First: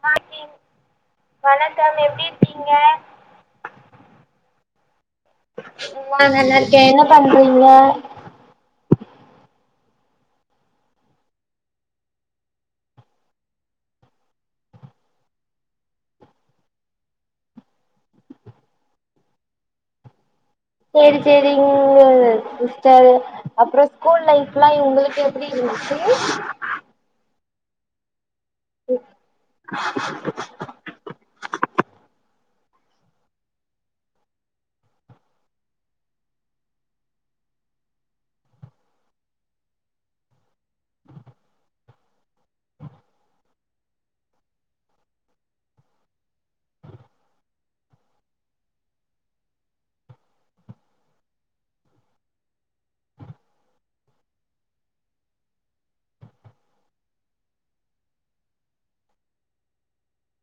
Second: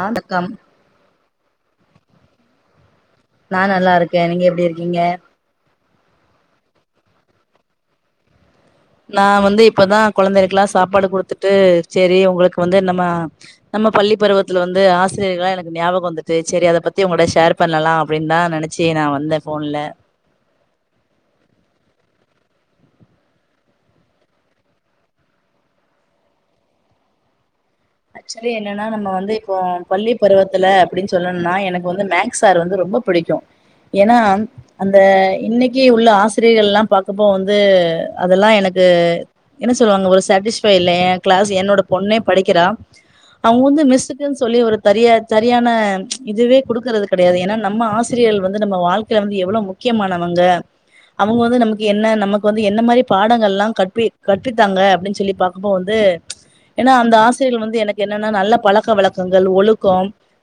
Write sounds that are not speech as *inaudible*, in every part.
ஆ தக்கம் மார்னிங் வணக்கம். எப்டி இருக்கீங்க? நா நல்லா இருக்கே. நீங்க எப்டி இருக்கீங்க. ஆமா நல்லா இருக்கே. என்ன பண்றீங்க? நா வந்து இப்பதா கொழந்தேளுக்லா சாப்பாடு குடுத்துட்டு சேரி ஒங்ளுக்கு வந்து நம்ம நம்ம பள்ளி பருவத்ல வந்து ஆசிரியர்கலா எனக்கு ஞாபக வந்துட்டு சேரி அத பத்தி உங்களட ஷேர் பண்ணலா அப்டின்தா நெனச்சி நா வந்த ஃபோன்ல சேரி சேரிங்க சிஸ்டர். அப்றோ ஸ்கூல் லைஃப்லா இவுங்குளுக்கு எப்டி இருந்துச்சு? ச்சுலி என்னன்னா நம்ம வந்து இப்போ பள்ளி பருவத்துல அப்டின் சொல்லணுனா, எனக்கு வந்து மேக்ஸ் சார் வந்து ரொம்ப புடிக்கு ஏன்னா அந்த இன்னைக்கு உள்ள ஆசிரியர்கள்ல்லாம் பாக்கப்போ வந்து அதெல்லாம் எனக்கு என்ன சொல்லுவாங்க ஒரு சட்டிஸ்ஃபை இல்ல என் கிளாஸ் என்னோட பொண்ணே படிக்கிறா அவுங்க வந்து மிஸ்ஸுக்குன் சொல்லி ஒரு தரிய சரியான இதுவே குடுக்கறது கெடயாது. ஏன்னா நம்ம ஆசிரியள் வந்து நம்ம வாழ்க்கைல வந்து எவ்ளோ முக்கியமானவங்க. அவுங்க வந்து நம்க்கு என்ன நமக்கு வந்து என்ன மாரி பாடங்கள்ல்லா கற்பி கற்பித்தாங்க, அப்டின் சொல்லி பாக்கும்போ வந்து ஏன்னா அந்த ஆசிரியள் வந்து எனக்கு என்னன்னா நல்ல பழக்க வழக்கங்கள் ஒழுக்கோ,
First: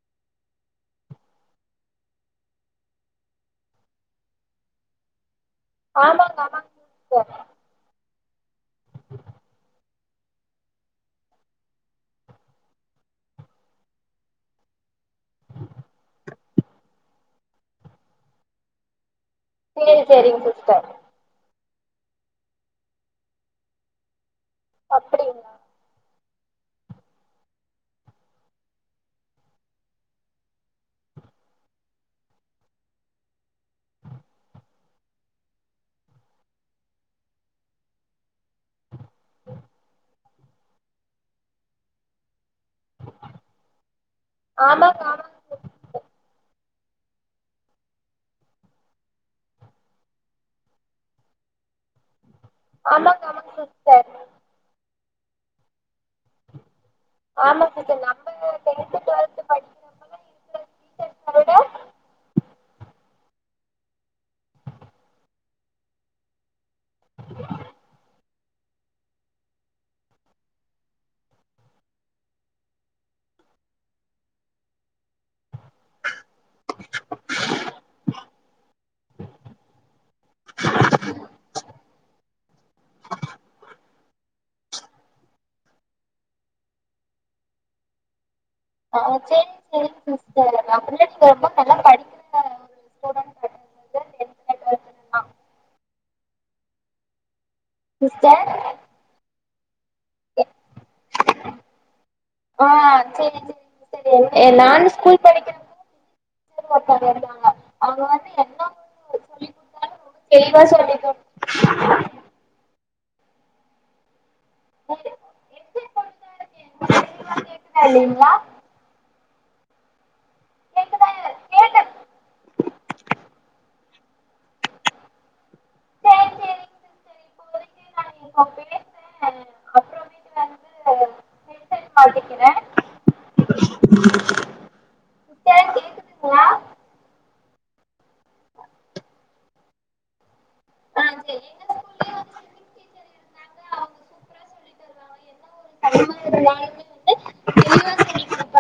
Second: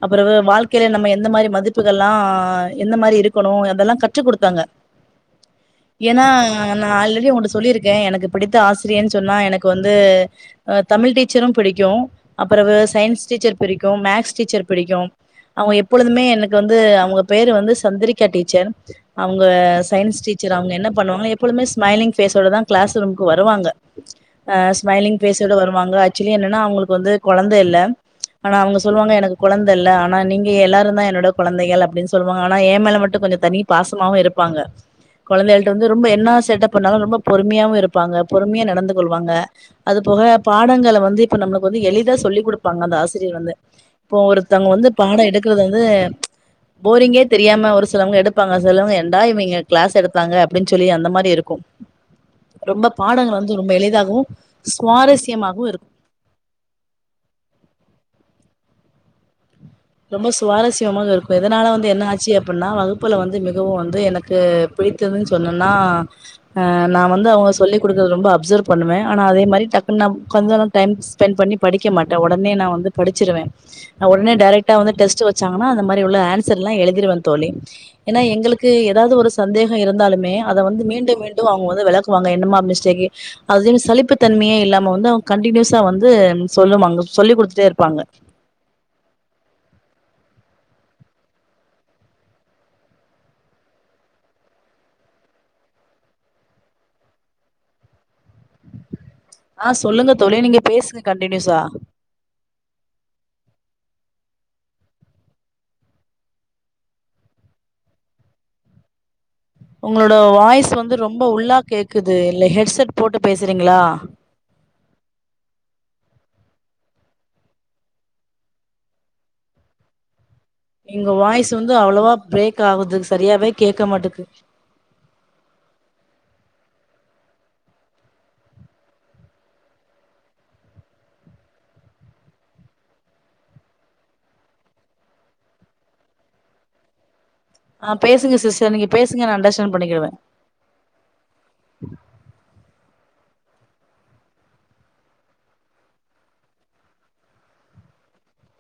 அப்றோவு வாழ்க்கைல நம்ம எந்த மாரி மதிப்புகள்ல்லா எந்த மாரி இருக்கணு. அதெல்லா கற்று குடுத்தாங்க. ஏன்னா ஆமாங்க ஆமாங்க நா சிஸ்டர் ஆல்ரெடி ஒன்ட்ட சொல்லிருக்க. எனக்கு பிடித்த ஆசிரியனு சொன்னா எனக்கு வந்து, அ தமிழ் டீச்சரு புடிக்கு அப்பறவு சயின்ஸ் டீச்சர் பிரிக்கு. மேக்ஸ் டீச்சர் பிடிக்கு. அவங்க எப்பொழுதுமே எனக்கு வந்து அவுங்க பேரு வந்து சந்திரிக்கா டீச்சர். அவுங்க சேரி சயின்ஸ் சேரிங்க டீச்சர். அவுங்க சிஸ்டர் என்ன பண்ணுவாங்கனா எப்பொழுமே ஸ்மைலிங் ஃபேஸ்சோட தான் கிளாஸ் ரூம்க்கு வருவாங்க ஆஹ் ஸ்மய்லிங் அப்டிங்களா ஃபேஸ்சோட வருவாங்க *unintelligible* என்னன்னா அவங்களுக்கு வந்து கொழந்தை இல் ஆனா அவுங்க சொல்லுவாங்க எனக்கு கொழந்தை இல்ல ஆனா நீங்க எல்லாரும் தான் என்னோட கொழந்தைகள் அப்பிடின்னு சொல்லுவாங்க ஆனா ஏ மேல மட்டும் கொஞ்சம் தனி பாசமுமா இருப்பாங்க கொழந்தைகள்டா வந்து என்ன சேட்டை பண்ணாலும் பொறுமையா இருப்பாங்க பொறுமையா நடந்து கொல்லவாங்க அது போக பாடங்களை வந்து இப்ப நம்மளுக்கு வந்து எழுதி தா சொல்லி குடுப் ப்பாங்க அந்த ஆசிரியர் வந்து இப்போ ஒருத்தங்க வந்து ஆமாங்க பாடம் எடுக்குறது வந்து போரிங்கே தெரியாம ஒரு சிலவங்க எடுப்பாங்க சிலவங்க என்டா இவன் இங்க கிளாஸ் எடுத்தாங்க அப்பிடின்னு சொல்லி அந்த மாரி இருக்கும் ரொம்ப பாடங்கள் ஆமாங்க சிஸ் ஆமாங்க ஆமாங்க வந்து ரொம்ப சிஸ்டர் எளிதாகவும் சுவாரஸ்யமாகவும் இருக்கும் ஆமா சிஸ்டர் நம்ம டென்த் டுவெல்த் படிக்கிறப்பல்லா ரொம்ப இருக்கிற சுவாரஸ்யமாக டீச்சர்ஸ இருக்கும் விட இதனால வந்து என்ன ஆச்சு அப்டின்னா வகுப்புல வந்து மிகவும் வந்து எனக்கு பிடித்ததுன்னு சொன்னேன்னா ஆஹ் நான் வந்து அவுங்க சொல்லிக் கொடுக்கிறத ரொம்ப அப் அப்சர்வ் பண்ணுவன் ஆனா அதே மாதிரி டக்குனு நான் கொஞ்சம் டைம் ஸ்பென்ட் பண்ணி படிக்க மாட்டன் உடனே நான் வந்து படிச்சிருவேன் உடனே டைரக்ட் ட்டா வந்து டெஸ்ட் வச் ச்சாங்கண்ணா அது மாரி உள்ள ஆன்சர் எல்லாம் எழுதிருவேன் தோழி ஏன்னா எங்களுக்கு ஏதாவது ஒரு சந்தேகம் இருந்தாலுமே அத வந்து மீண்டும் மீண்டும் அவுங்க வந்து விளக் குவாங்க என்னம்மா மிஸ் *unintelligible* அது சழிப்பு தன்மையே இல்லமா நம்ம வந்து அவங்க கண்டினியூஸா வந்து சொல்லுவாங்க சொல்லிக் குடுத்துட்டே இருப்பாங்க ஆ செரிங் செரிங் சிஸ்டர் *unintelligible* சிஸ்டர் ஆ சொல்லுங்க தோழி நீங்க பேசுங்க கண்டி நியூஸா நான் ஸ்கூல் படிக்கும்போது *unintelligible* ஒருத்தங்க இருந்தாங்க அவங்க வந்து என்ன குடுத்தாலு உங்களோட ரொம்ப தெளிவா வாய்ஸ் வந்து சொல்லி குடு ரொம்ப உள்ளா கேக்குது இல்ல ஹெட் செட் போட்டு பேசுறீங்களா ஹெட் செட் ஹெட் செட் போட்டு தா இருக்கே தெளிவா கேக்குதா இல்லீங்களா இங்க வாய்ஸ் வந்து கேட்ட அவ்ளோவா பிரேக் ஆவுது சரியாவே கேட்க மாட்டுக்கு செரி செரி சிஸ்டர் இப்போ வரைக்கோ நா இங்க பேசுற அப்புறமேட்டு வந்து ஹெட்செட் மாட்டிக்கிற சிஸ்டர் கேக்குதுங்களா ஆ பேசுங்க சிஸ்டர் நீங்க பேசுங்க நா அண்டர்ஸ்டாண்ட் பண்ணிக்கிடுவ ஆ சேரி எங்க ஸ்கூல்லயு *unintelligible* தெளிவா *unintelligible*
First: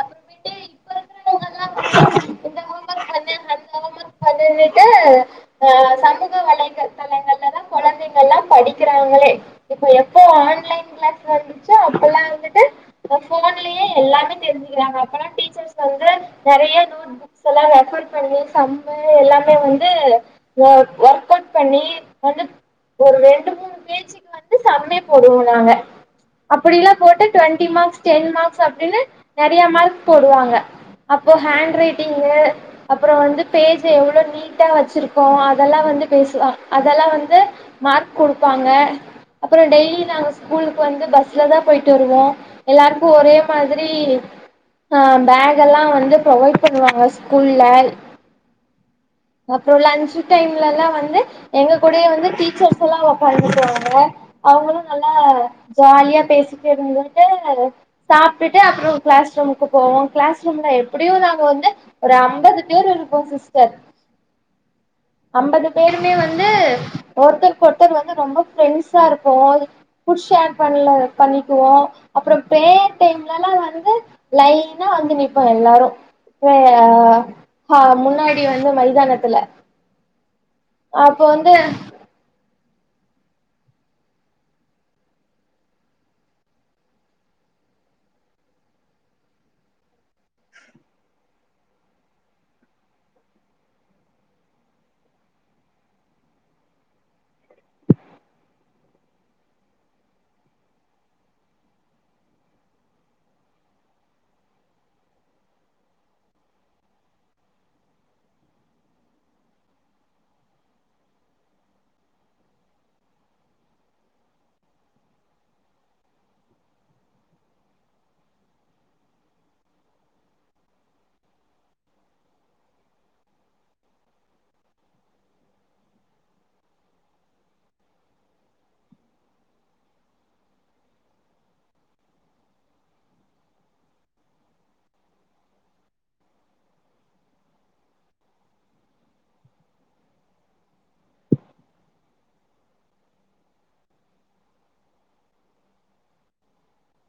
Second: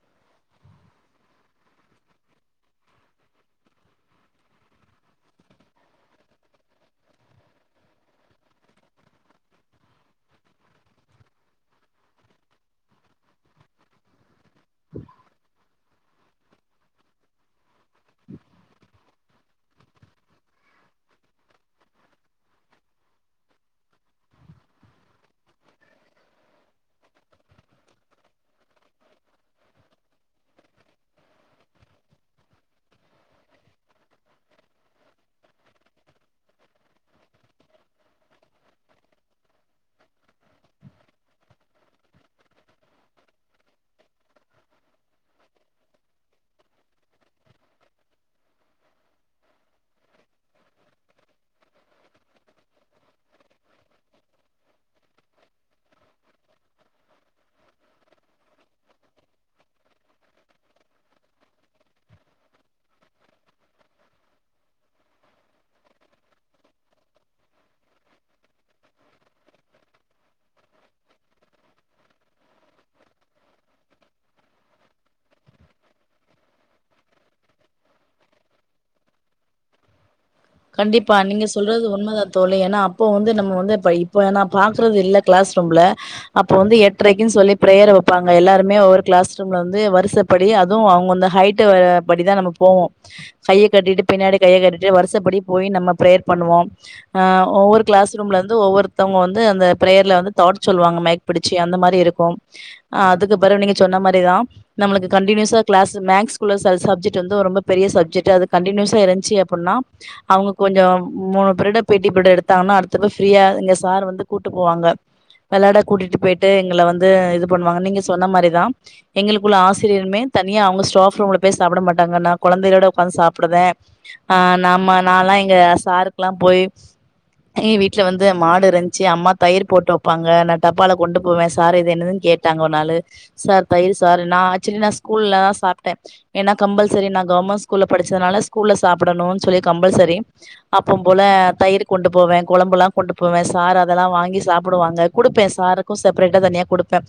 அப்புறமேட்டு இப்ப இருக்கிறவங்கல்லா வந்து இந்த ஹோம் ஒர்க் பண்ணு அந்த ஹோம் ஒர்க் பண்ணுன்னுட்டு ஆ சமூக வலைதளங்கள்லதா கொழந்தைங்கல்லா படிக்கிறாங்களே இப்ப எப்போ ஆன்லைன் கிளாஸ் வந்துச்சோ அப்பல்லா வந்துட்டு நாங்க அப்றோ டீச்சர்ஸ் வந்து நெறைய நோட்புக்ஸுலா வெ சம்மு எல்லா அவுட் பண்ணி வந்து ஒரு ரெண்டு மூணு பேஜுக்கு அப்பிடிலா போட்டு ட்வென்டி மார்க்ஸ் டென் மார்க்ஸ் அப்பிடின்னு நெறைய மார்க் போடுவாங்க அப்போ ஹேண்ட் ரைட்டிங்கு அப்புறோ வந்து பேஜ் எவ்வளோ நீட்டா வெச்சிருக்கோ அதெல்லா வந்து பேசுவா அதெல்லா வந்து மார்க் குடுப்பாங்க அப்புறோ டெய்லி நாங்க ஸ்கூலுக்கு வந்து பஸ் ல தா போயிட்டு வருவோ எல்லாருக்கும் ஒரே மாதிரி ஆ பேக் எல்லா வந்து ப்ரொவாய்ட் பண்ணுவாங்க ஸ்கூல்ல அப்பறோ லன்ச் டைம்லலா வந்து எங்க கூடயே வந்து டீச்சர்ஸ் எல்லா உக்காந்துக்குவாங்க அவங்களு நல்லா ஜாலியா பேசிட்டு இருந்துட்டு சாப்பிட்டுட்டு அப்புறோ கிளாஸ் ரூமுக்கு போவோ கிளாஸ் ரூம்ல எப்பிடியு நாங்க வந்து ஒரு அம்பது பேர் இருப்போ சிஸ்டர் அம்பது பேருமே வந்து ஒருத்தருக்கு ஒருத்தர் வந்து ரொம்பொ ஃபிரெண்ட்ஸா இருக்கவோ புஷ்ஷேர் பண்ணல பண்ணிக்குவோம் அப்புறொ பிரேயர் டைம்லலா வந்து லைனா வங்க நிப்போ எல்லாரு அஹ் ஹ முன்னாடி வந்து மைதான த்துல கண்டிப்பா நீங்க சொல்றது உண்மதா தோழி ஏனா அப் அப்போ வந்து நம்ம வந்து இப்ப இப்ப நா பாக்குறது இல்ல கிளாஸ் ரூம்ல அப்பொ வந்து எட்ரைக்குன்னு சொல்லி பிரேயர் வைப்பாங்க எல்லாருமே ஒவ்வொரு கிளாஸ் ரூம்ல இருந்து வரிசப்படி அதுவு அவங்க அந்த ஹைட் படிதா நம்ம போவோ கைய கட்டிட்டு பின்னாடி கைய கட்டிட்டு வரிசப்படி போய் நம்ம பிரேயர் பண்ணுவோ அஹ் ஒவ்வொரு கிளாஸ் ரூம்ல இருந்து ஒவ்வொருத்தவங்க வந்து அந்த பிரேயர்ல வந்து தாட் சொல்லுவாங்க மைக் பிடிச்சு அந்த மாரி இருக்கும் அ அதுக்கு பெறகு நீங்க சொன்ன மாதிரிதா நம்மளுக்கு கண்டினியுசா கிளாஸ் மெக்ஸ்குல ச சப்ஜெக்ட் வந்து ரொம்ப பெரிய சப்ஜெக்ட் அது கண்டியூஸா இருந்ச்சு அப்புனா அவுங்க கொஞ்சோ மூணு பிரிட் பி டி பிரிட் எடுத்தாங்கன்னா அடுத்தது ஃப்ரீயா இங்க சார் வந்து கூட்டு போவாங்க வெளாட கூட்டிட்டு போய்ட்டு எங்கள வந்து இது பண்ணுவாங்க நீங்க சொன்ன மாரிதா எங்களுக்குள்ள ஆசிரியருமே தனியா அவங்க ஸ்டோஃப் ரூம்ல போய் சாப்பிட மாட்டாங்க நா கொழந்தைகளோட உக்காந்து சாப்டுவே ஆஹ் நாம அன் நாலா எங்க சாருக்குலா போய் ஏ வீட்டுல வந்து மாடு இருந்ச்சு அம்மா தயிர் போட்டு வெப்பாங்க நா டப்பால கொண்டு போவே சார் இது என்னதுன்னு கேட்டாங்க ஒரு நாளு சார் தயிர் சாரு நா சின்ன ஸ்கூல்ல தா சாப்ட்டே ஏன்ன கம்பெல்ஸரி நா கவர்மெண்ட் ஸ்கூல்ல படிச்சதுனால ஸ்கூல்ல சாப்டணுன் சொல்லி கம்பல்சரி அப்போம் போல தயிர் கொண்டு போவே கொழம்புல்லா கொண்டு போவே சாரு அதெல்லா வாங்கி சாப்டுவாங்க குடுப்பே சாருக்கு செப்ரேட்டா தனியா குடுப்ப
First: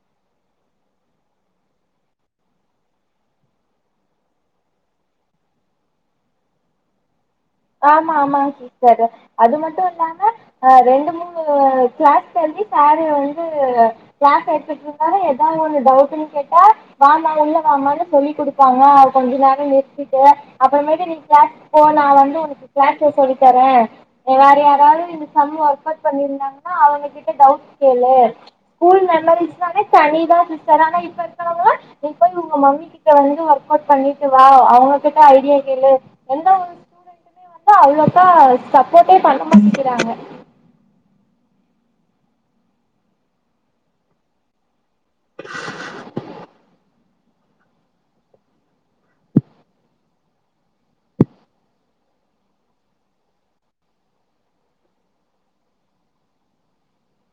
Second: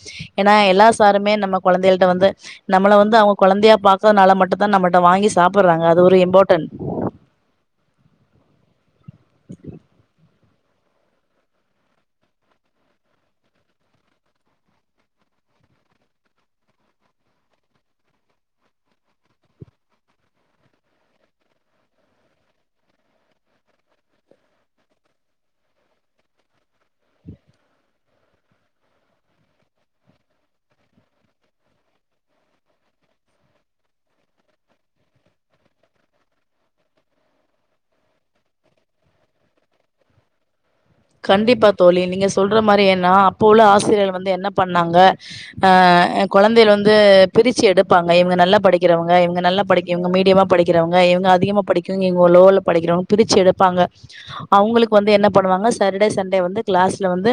ஏனா எல்லா சாருமே நம்ம கொழந்தைகள்ட வந்து நம்மள வந்து அவங்க கொழந்தையா பாக்கறனால மட்டுதா நம்மள்ட்ட வாங்கி சாப்புடுறாக அது ஒரு இம்பார்டன்ட் ஆமா ஆமாங்க சிஸ்டர் அது மட்டு இல்லாம ஆஹ் ரெண்டு மூணு கிளாஸ் தள்ளி சாரு வந்து கிளாஸ் எடுத்துட்டு இருந்தாரு ஏதாவது ஒன்னு டவுடுன்னு கேட்டா வாமா உள்ள வாமான்னு சொல்லி குடுப்பாங்க கொஞ்ச நேர நிறுத்திட்டு அப்புறமேட்டு நீ கிளாஸ் போ நா வந்து ஒகே கிளாஸ்ல சொல்லி தரே வேற யாரவது இந்த சம் வர்கவுட் பண்ணிர்ந்தாங்கனா அவங்ககிட்ட டவுட் கேளு ஸ்கூல் மெமரிஸ் நாளே தனி தா சிஸ்டர் ஆனா இப்ப இருக்கறவங்கலா நீ போய் உங்க மம்மி கிட்ட வந்து வர்கவுட் பண்ணிட்டு வா அவங்ககிட்ட ஐடியா கேளு எந்த ஒரு ஸ்டுடன்ட் மேமெ வந்து அவ்ளோக்கா சப்போட்டே பண்ண மாட்டேகிறாங்க கண்டிப்பா தோழி நீங்க சொல்ற மாறி ஏன்னா அப்போ உள்ள ஆசிரியர் வந்து என்ன பண்ணாங்க அ கொழந்தைகள வந்து பிரிச்சு எடுப்பாங்க இவங்க நல்லா படிக்கிறவங்க இவங்க நல்லா படிக்கு இவங்க மீடியமா படிக்கிறவங்க இவங்க அதிகமாக படிக்குங்க இவங்க லோல படிக்கிறவங்க பிரிச்சு எடுப்பாங்க அவங்களுக்கு வந்து என்ன பண்ணுவாங்க ச் சேட்டர்டே சண்டே வந்து கிளாஸ்ல வந்து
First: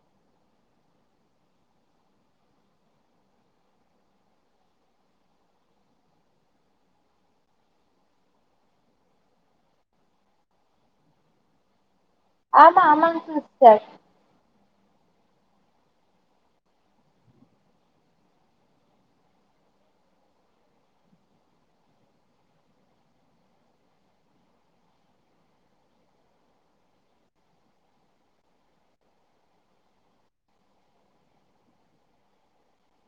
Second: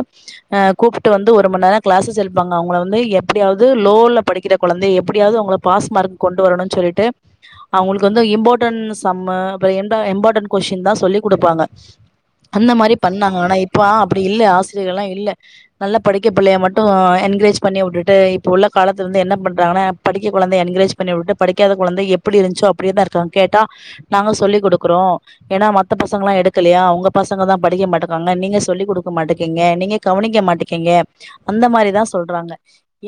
அஹ் கூப்ட்டு வந்து ஒரு மணி நேர கிளாஸ்ஸஸ் எடுப்பாங்க அவங்கள வந்து எப்டியாவது லோல படிக்கிற கொழந்தைய எப்டியாவது அவங்க பாஸ் மார்க் கொண்டு வரணுன் சொல்லிட்டு அவங்களுக்கு வந்து இம்போர்டண்ட் சம்மு அப்றோ எந்த இம்பார்டன்ட் கொஷின் தா சொல்லி் குடுப்பாங்க அந்த ஆமா மாரிப் ஆமாங்க பண்ணாங்க ஆனா இப்ப சிஸ்டர் அப்டி இல்ல ஆச் இதுங்கலா இல்ல நல்ல படிக்க பிள்ளைய மட்டு என்கரேஜ் பண்ணி விட்டுட்டு இப்ப உள்ள காலத்துல இருந்து என்ன பண்றாங்கன்னா படிக்க கெழந்தைய என்கரேஜ் பண்ணி விட்டு படிக்காத கொழந்த எப்டி இருந்ச்சோ அப்டியேதா இருக்காங்க கேட்டா நாங்க சொல்லிக் கொடுக்குறோ எனா மத்த பசங்கல்லா எடுக்கலையா உங்க பசங்க தா படிக்க மாட் ட்டுக்கோங்க நீங்க சொல்லி குடுக்க மாட்டிக்கிங்க நீங்க கவனிக்க மாட்டிங்கிங்க அந்த மாரிதா சொல்றாங்க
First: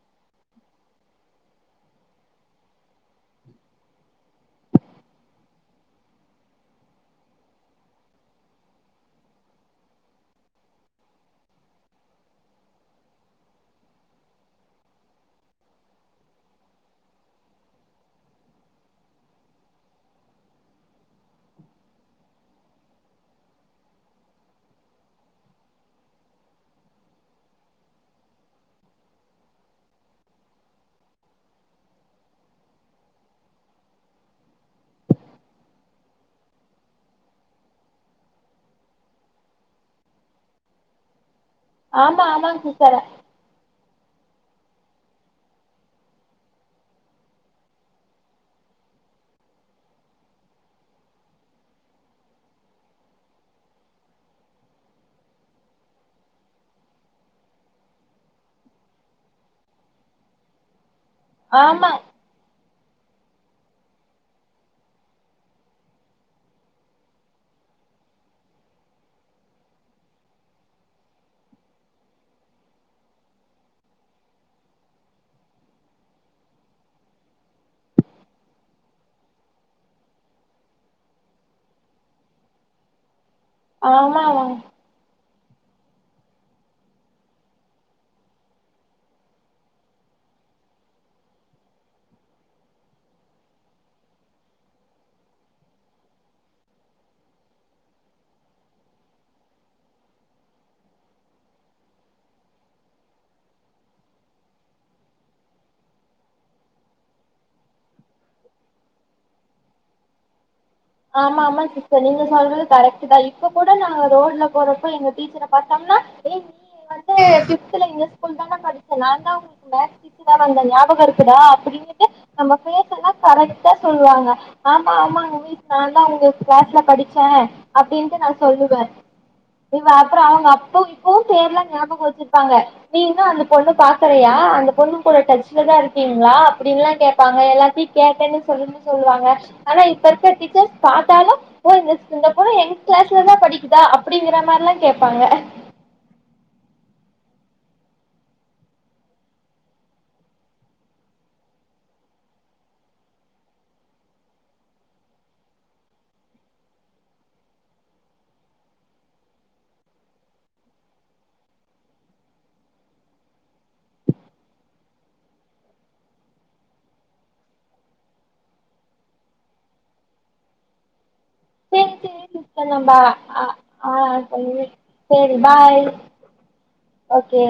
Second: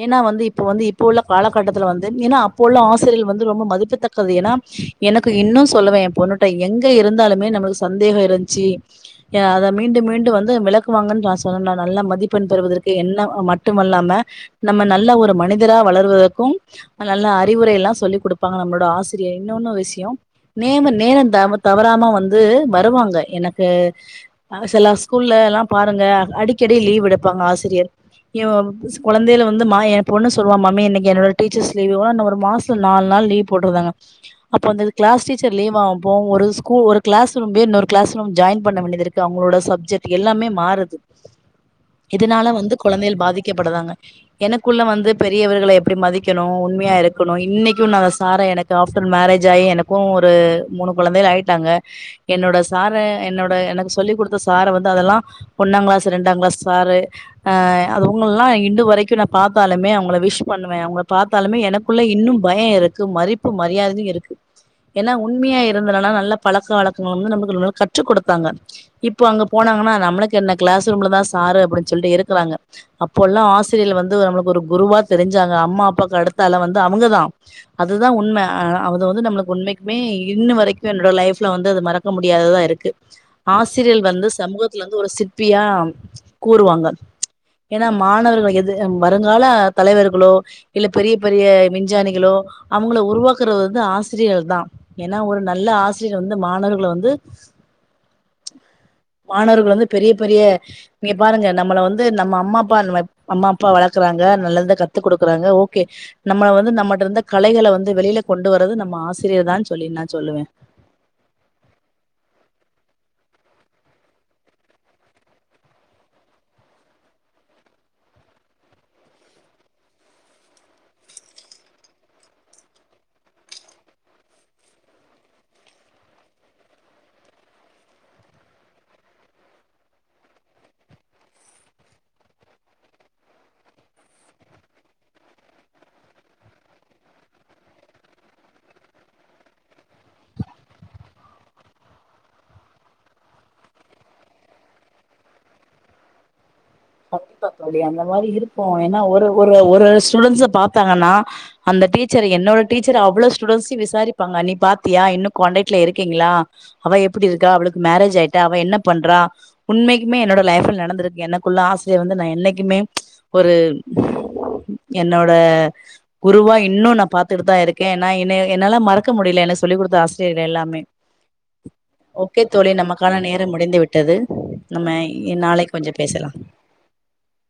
ஏன்னா வந்து இப்பொ வந்து இப்பொ உள்ள காலகட்டத்துல வந்து ஏன்ன அப்பொ உள்ள ஆசிரியர்கள் வந்து ரொம்ப மதிப்புத்தக்கது ஏனா எனக்கு இன்னு சொல்லுவெ எ பொண்ணுட எங்க இருந்தாலுமே நம்ளுக்கு சந்தேக இருந்ச்சு அ அத மீண்டு மீண்டு வந்து விளக்குவாங்கன்றா சொன்னனா நல்ல மதிப்பெண் பெறுவதற்கு என்ன மட்டுமல்லாம நம்ம நல்ல ஒரு மனிதரா வளருவதக்கு நல்ல அறிவுரைல்லா சொல்லி் குடுப்பாங்க நம்புளோட ஆசிரியர் இன்னொன்னு விஷ்யொ நேம நேரொ தம தவறாம வந்து வருவாங்க எனக்கு அ சில ஸ்கூல்ல எல்லா பாருங்க அடிக்கடி லீவ் எடுப்பாங்க ஆசிரியர் இவ் குழந்தையில வந்து மா என் பொண்ணு சொல்லுவா மம்மி இன்னைக்கு என்னோட டீச்சர்ஸ் லீவு ஒரு மாசொ நாலு நாள் லீவ் போடுகுதாங்க அப்போ அந்த கிளாஸ் டீச்சர் லீவாகும்போ ஒரு ஸூல் ஒரு கிளாஸ் ரூம் பேர் இன்னொரு கிளாஸ் ரூம் ஜாயின் பண்ண வேண்டியதுருக் டு அவங்களோட சப்ஜெக்ட் எல்லாமே மாறுது ஆமா இதுனால ஆமாங்க வந்து சிஸ்டர் கொழந்தைகள் பாதிக்கப்படுறாங்க எனக்குள்ள வந்து பெரியவர்கள எப்படி மதிக்கணு உண்மையா இருக்கணு இன்னைக்கு நா அந்த சார எனக்கு ஆஃப்டர் மேரேஜ் ஆயி எனக்கு ஒரு மூணு கொழந்தைகள் ஆயிட்டாங்க என்னோட சார என்னோட எனக்குச் சொல்லி குடுத்த சார வந்து அதெல்லா ஒண்ணாங்கிளாஸ் ரெண்டாங்கிளாஸ் சாரு ஆஹ் அது இவங்கல்லா இன்டுவரைக்கு நா பாத்தாலுமே அவுங்கள விஷ் பண்ணுவே அவுங்கப் பாத்தாலுமே ஆமா எனக்குள்ள இன்னு பய இருக் க்கு மதிப்பு மரியாதையு இருக்கு ஏனா உண்மையா இருந்தனால நல்ல பழக்க வழக்கங்கள் வந்து நமக்கு னு கற்றுக் கொடுத்தாங்க இப்போ அங்க போனாங்கன்னா நம்ளுக்கு என்ன கிளாஸ் ரூம்லதா சாரு அப்டின் சொல்லிட்டு இருக்கிறாங்க அப்போல்லா ஆசிரியர்கள் வந்து நம்மளுக்கு ஒரு குருவா தெரிஞ்சாங்க அம்மா அப்பாக்கு அடுத்தால வந்து அவங்கதா அதுதான் உண்ம ஆஹ் அது வந்து நம்மளுக்கு உண்மைக்குமே இன்னு வரைக்கு என்னோட லைஃப்ல வந்து அது மறக்க முடியாததா இருக்கு சீரியல் ஆமா வந்து ஆமாங்க சமூகத்துல வந்து ஒரு சித் ப்பியா கூறுவாங்க ஏன்னா மாணவர்கள் எது வருங்கால தலைவர்களோ இல்ல பெரிய பெரிய விஞ்சானிகளோ அவங்கள உருவாக்குறது வந்து ஆசிரியர்கள் தா ஏன்னா ஒரு நல்ல ஆசிரியர் வந்து மாணவர்கள வந்து மாணவர்கள் வந்து பெரிய பெரிய நீங்க பாருங்க நம்மள வந்து நம்ம அம்மா அப்பா வளக் அம்மா அப்பா வளக்குறாங்க நல்லத கத்து கொடுக்குறாங்க ஓகே நம்ம வந்து நம்மட்ட இருந்த கலைகள வந்து வெளியில கொண்டு வரது நம்ம ஆசிரியர் தா சொல்லி நா சொல்லுவே ஆமா ஆமா சிஸ்டர் நீங்க சொல்றது கரெக்ட் தா இப்ப கூட நாங்க ஒரு ரோட்ல போறப்போ எங்க டீச்சர பாத்தாங்க்னா ஏ நீ வந்து ஃபிஃப்த்துல எங்க ஸ்கூல் தானே படிச்ச நா தா உங்களுக்கு மேக்ஸ் டீச்சரா வந்தே ஞாபகம் இருக்குதா அப்டின்னுட்டு நம்ம பேசலா கரெக்டா சொல்லுவாங்க ஆமா ஆமாங்க வீ நாந்தா உங்க க்ளாஸ்ல படிச்ச அப்டின்ட்டு நா சொல்லுவே இவ அப்புறொ அவ்ங்க அப்ப இப்பவு பேர்லா ஞாபொகொ வெச்சிர்ப்பாங்க நீ இன்னு அந்த பொண்ணு பாக்கறயா அந்த பொண்ணுங் கூட டச்லதா இருக்கீங்ளா அப்புடின்லா கேப்பாங்க எல்லாத்தியு கேட்டன்னு சொல்லுன்னு சொல்வாங்க ஆனா இப்பர் ஸ டிச்சர்ஸ் பாத்தாலு ஓ இந் இந்த பொண்ணு எங்க கிளாஸ்ல தா படிக்குதா அப்டிங்கிற மாறில்லா கேப்பாங்க கத் தா தோழி அந்த மாரி இருப்பொ ஏனா ஒரு ஒரு ஒரு ஸ்டூடென்ஸ பாத்தாங்கன்னா அந்த டீச்சர் என்னோட டீச்சர் அவ்ளோ ஸ்டூட்ன்ஸையு விசாரிப்பாங்க நீ பாத்தியா இன்னு காண்டாக்ட்ல இருக்கீங்களா அவ எப்டி இருக்கா அவளுக்கு மேரேஜ் ஆயிட்டா அவ என்ன பண்றா உண்மைக்குமே என்னோட லைஃப்ல நடந்திருக்கு என்ன க்குள்ள ஆசிரியர் வந்து நா என்னைக்குமே ஒரு என்னோட குருவா இன்னு நா பாத்துட்டு தா இருக்கே ஏனா என்ன என்னால மறக்க முடில எனக்கு சொல்லிக் கொடுத்த ஆசிரியர்கள் எல்லாமே சேரி சேரி ஓகே தோழி சிஸ்டர் நம்ப நமக்கான ஆ நேரம் முடிந்து ஆ விட்டது சொல்லுங்க. நம்ம இ சேரி நாளைக் பாய் கொஞ்ச பேசலா ஓகே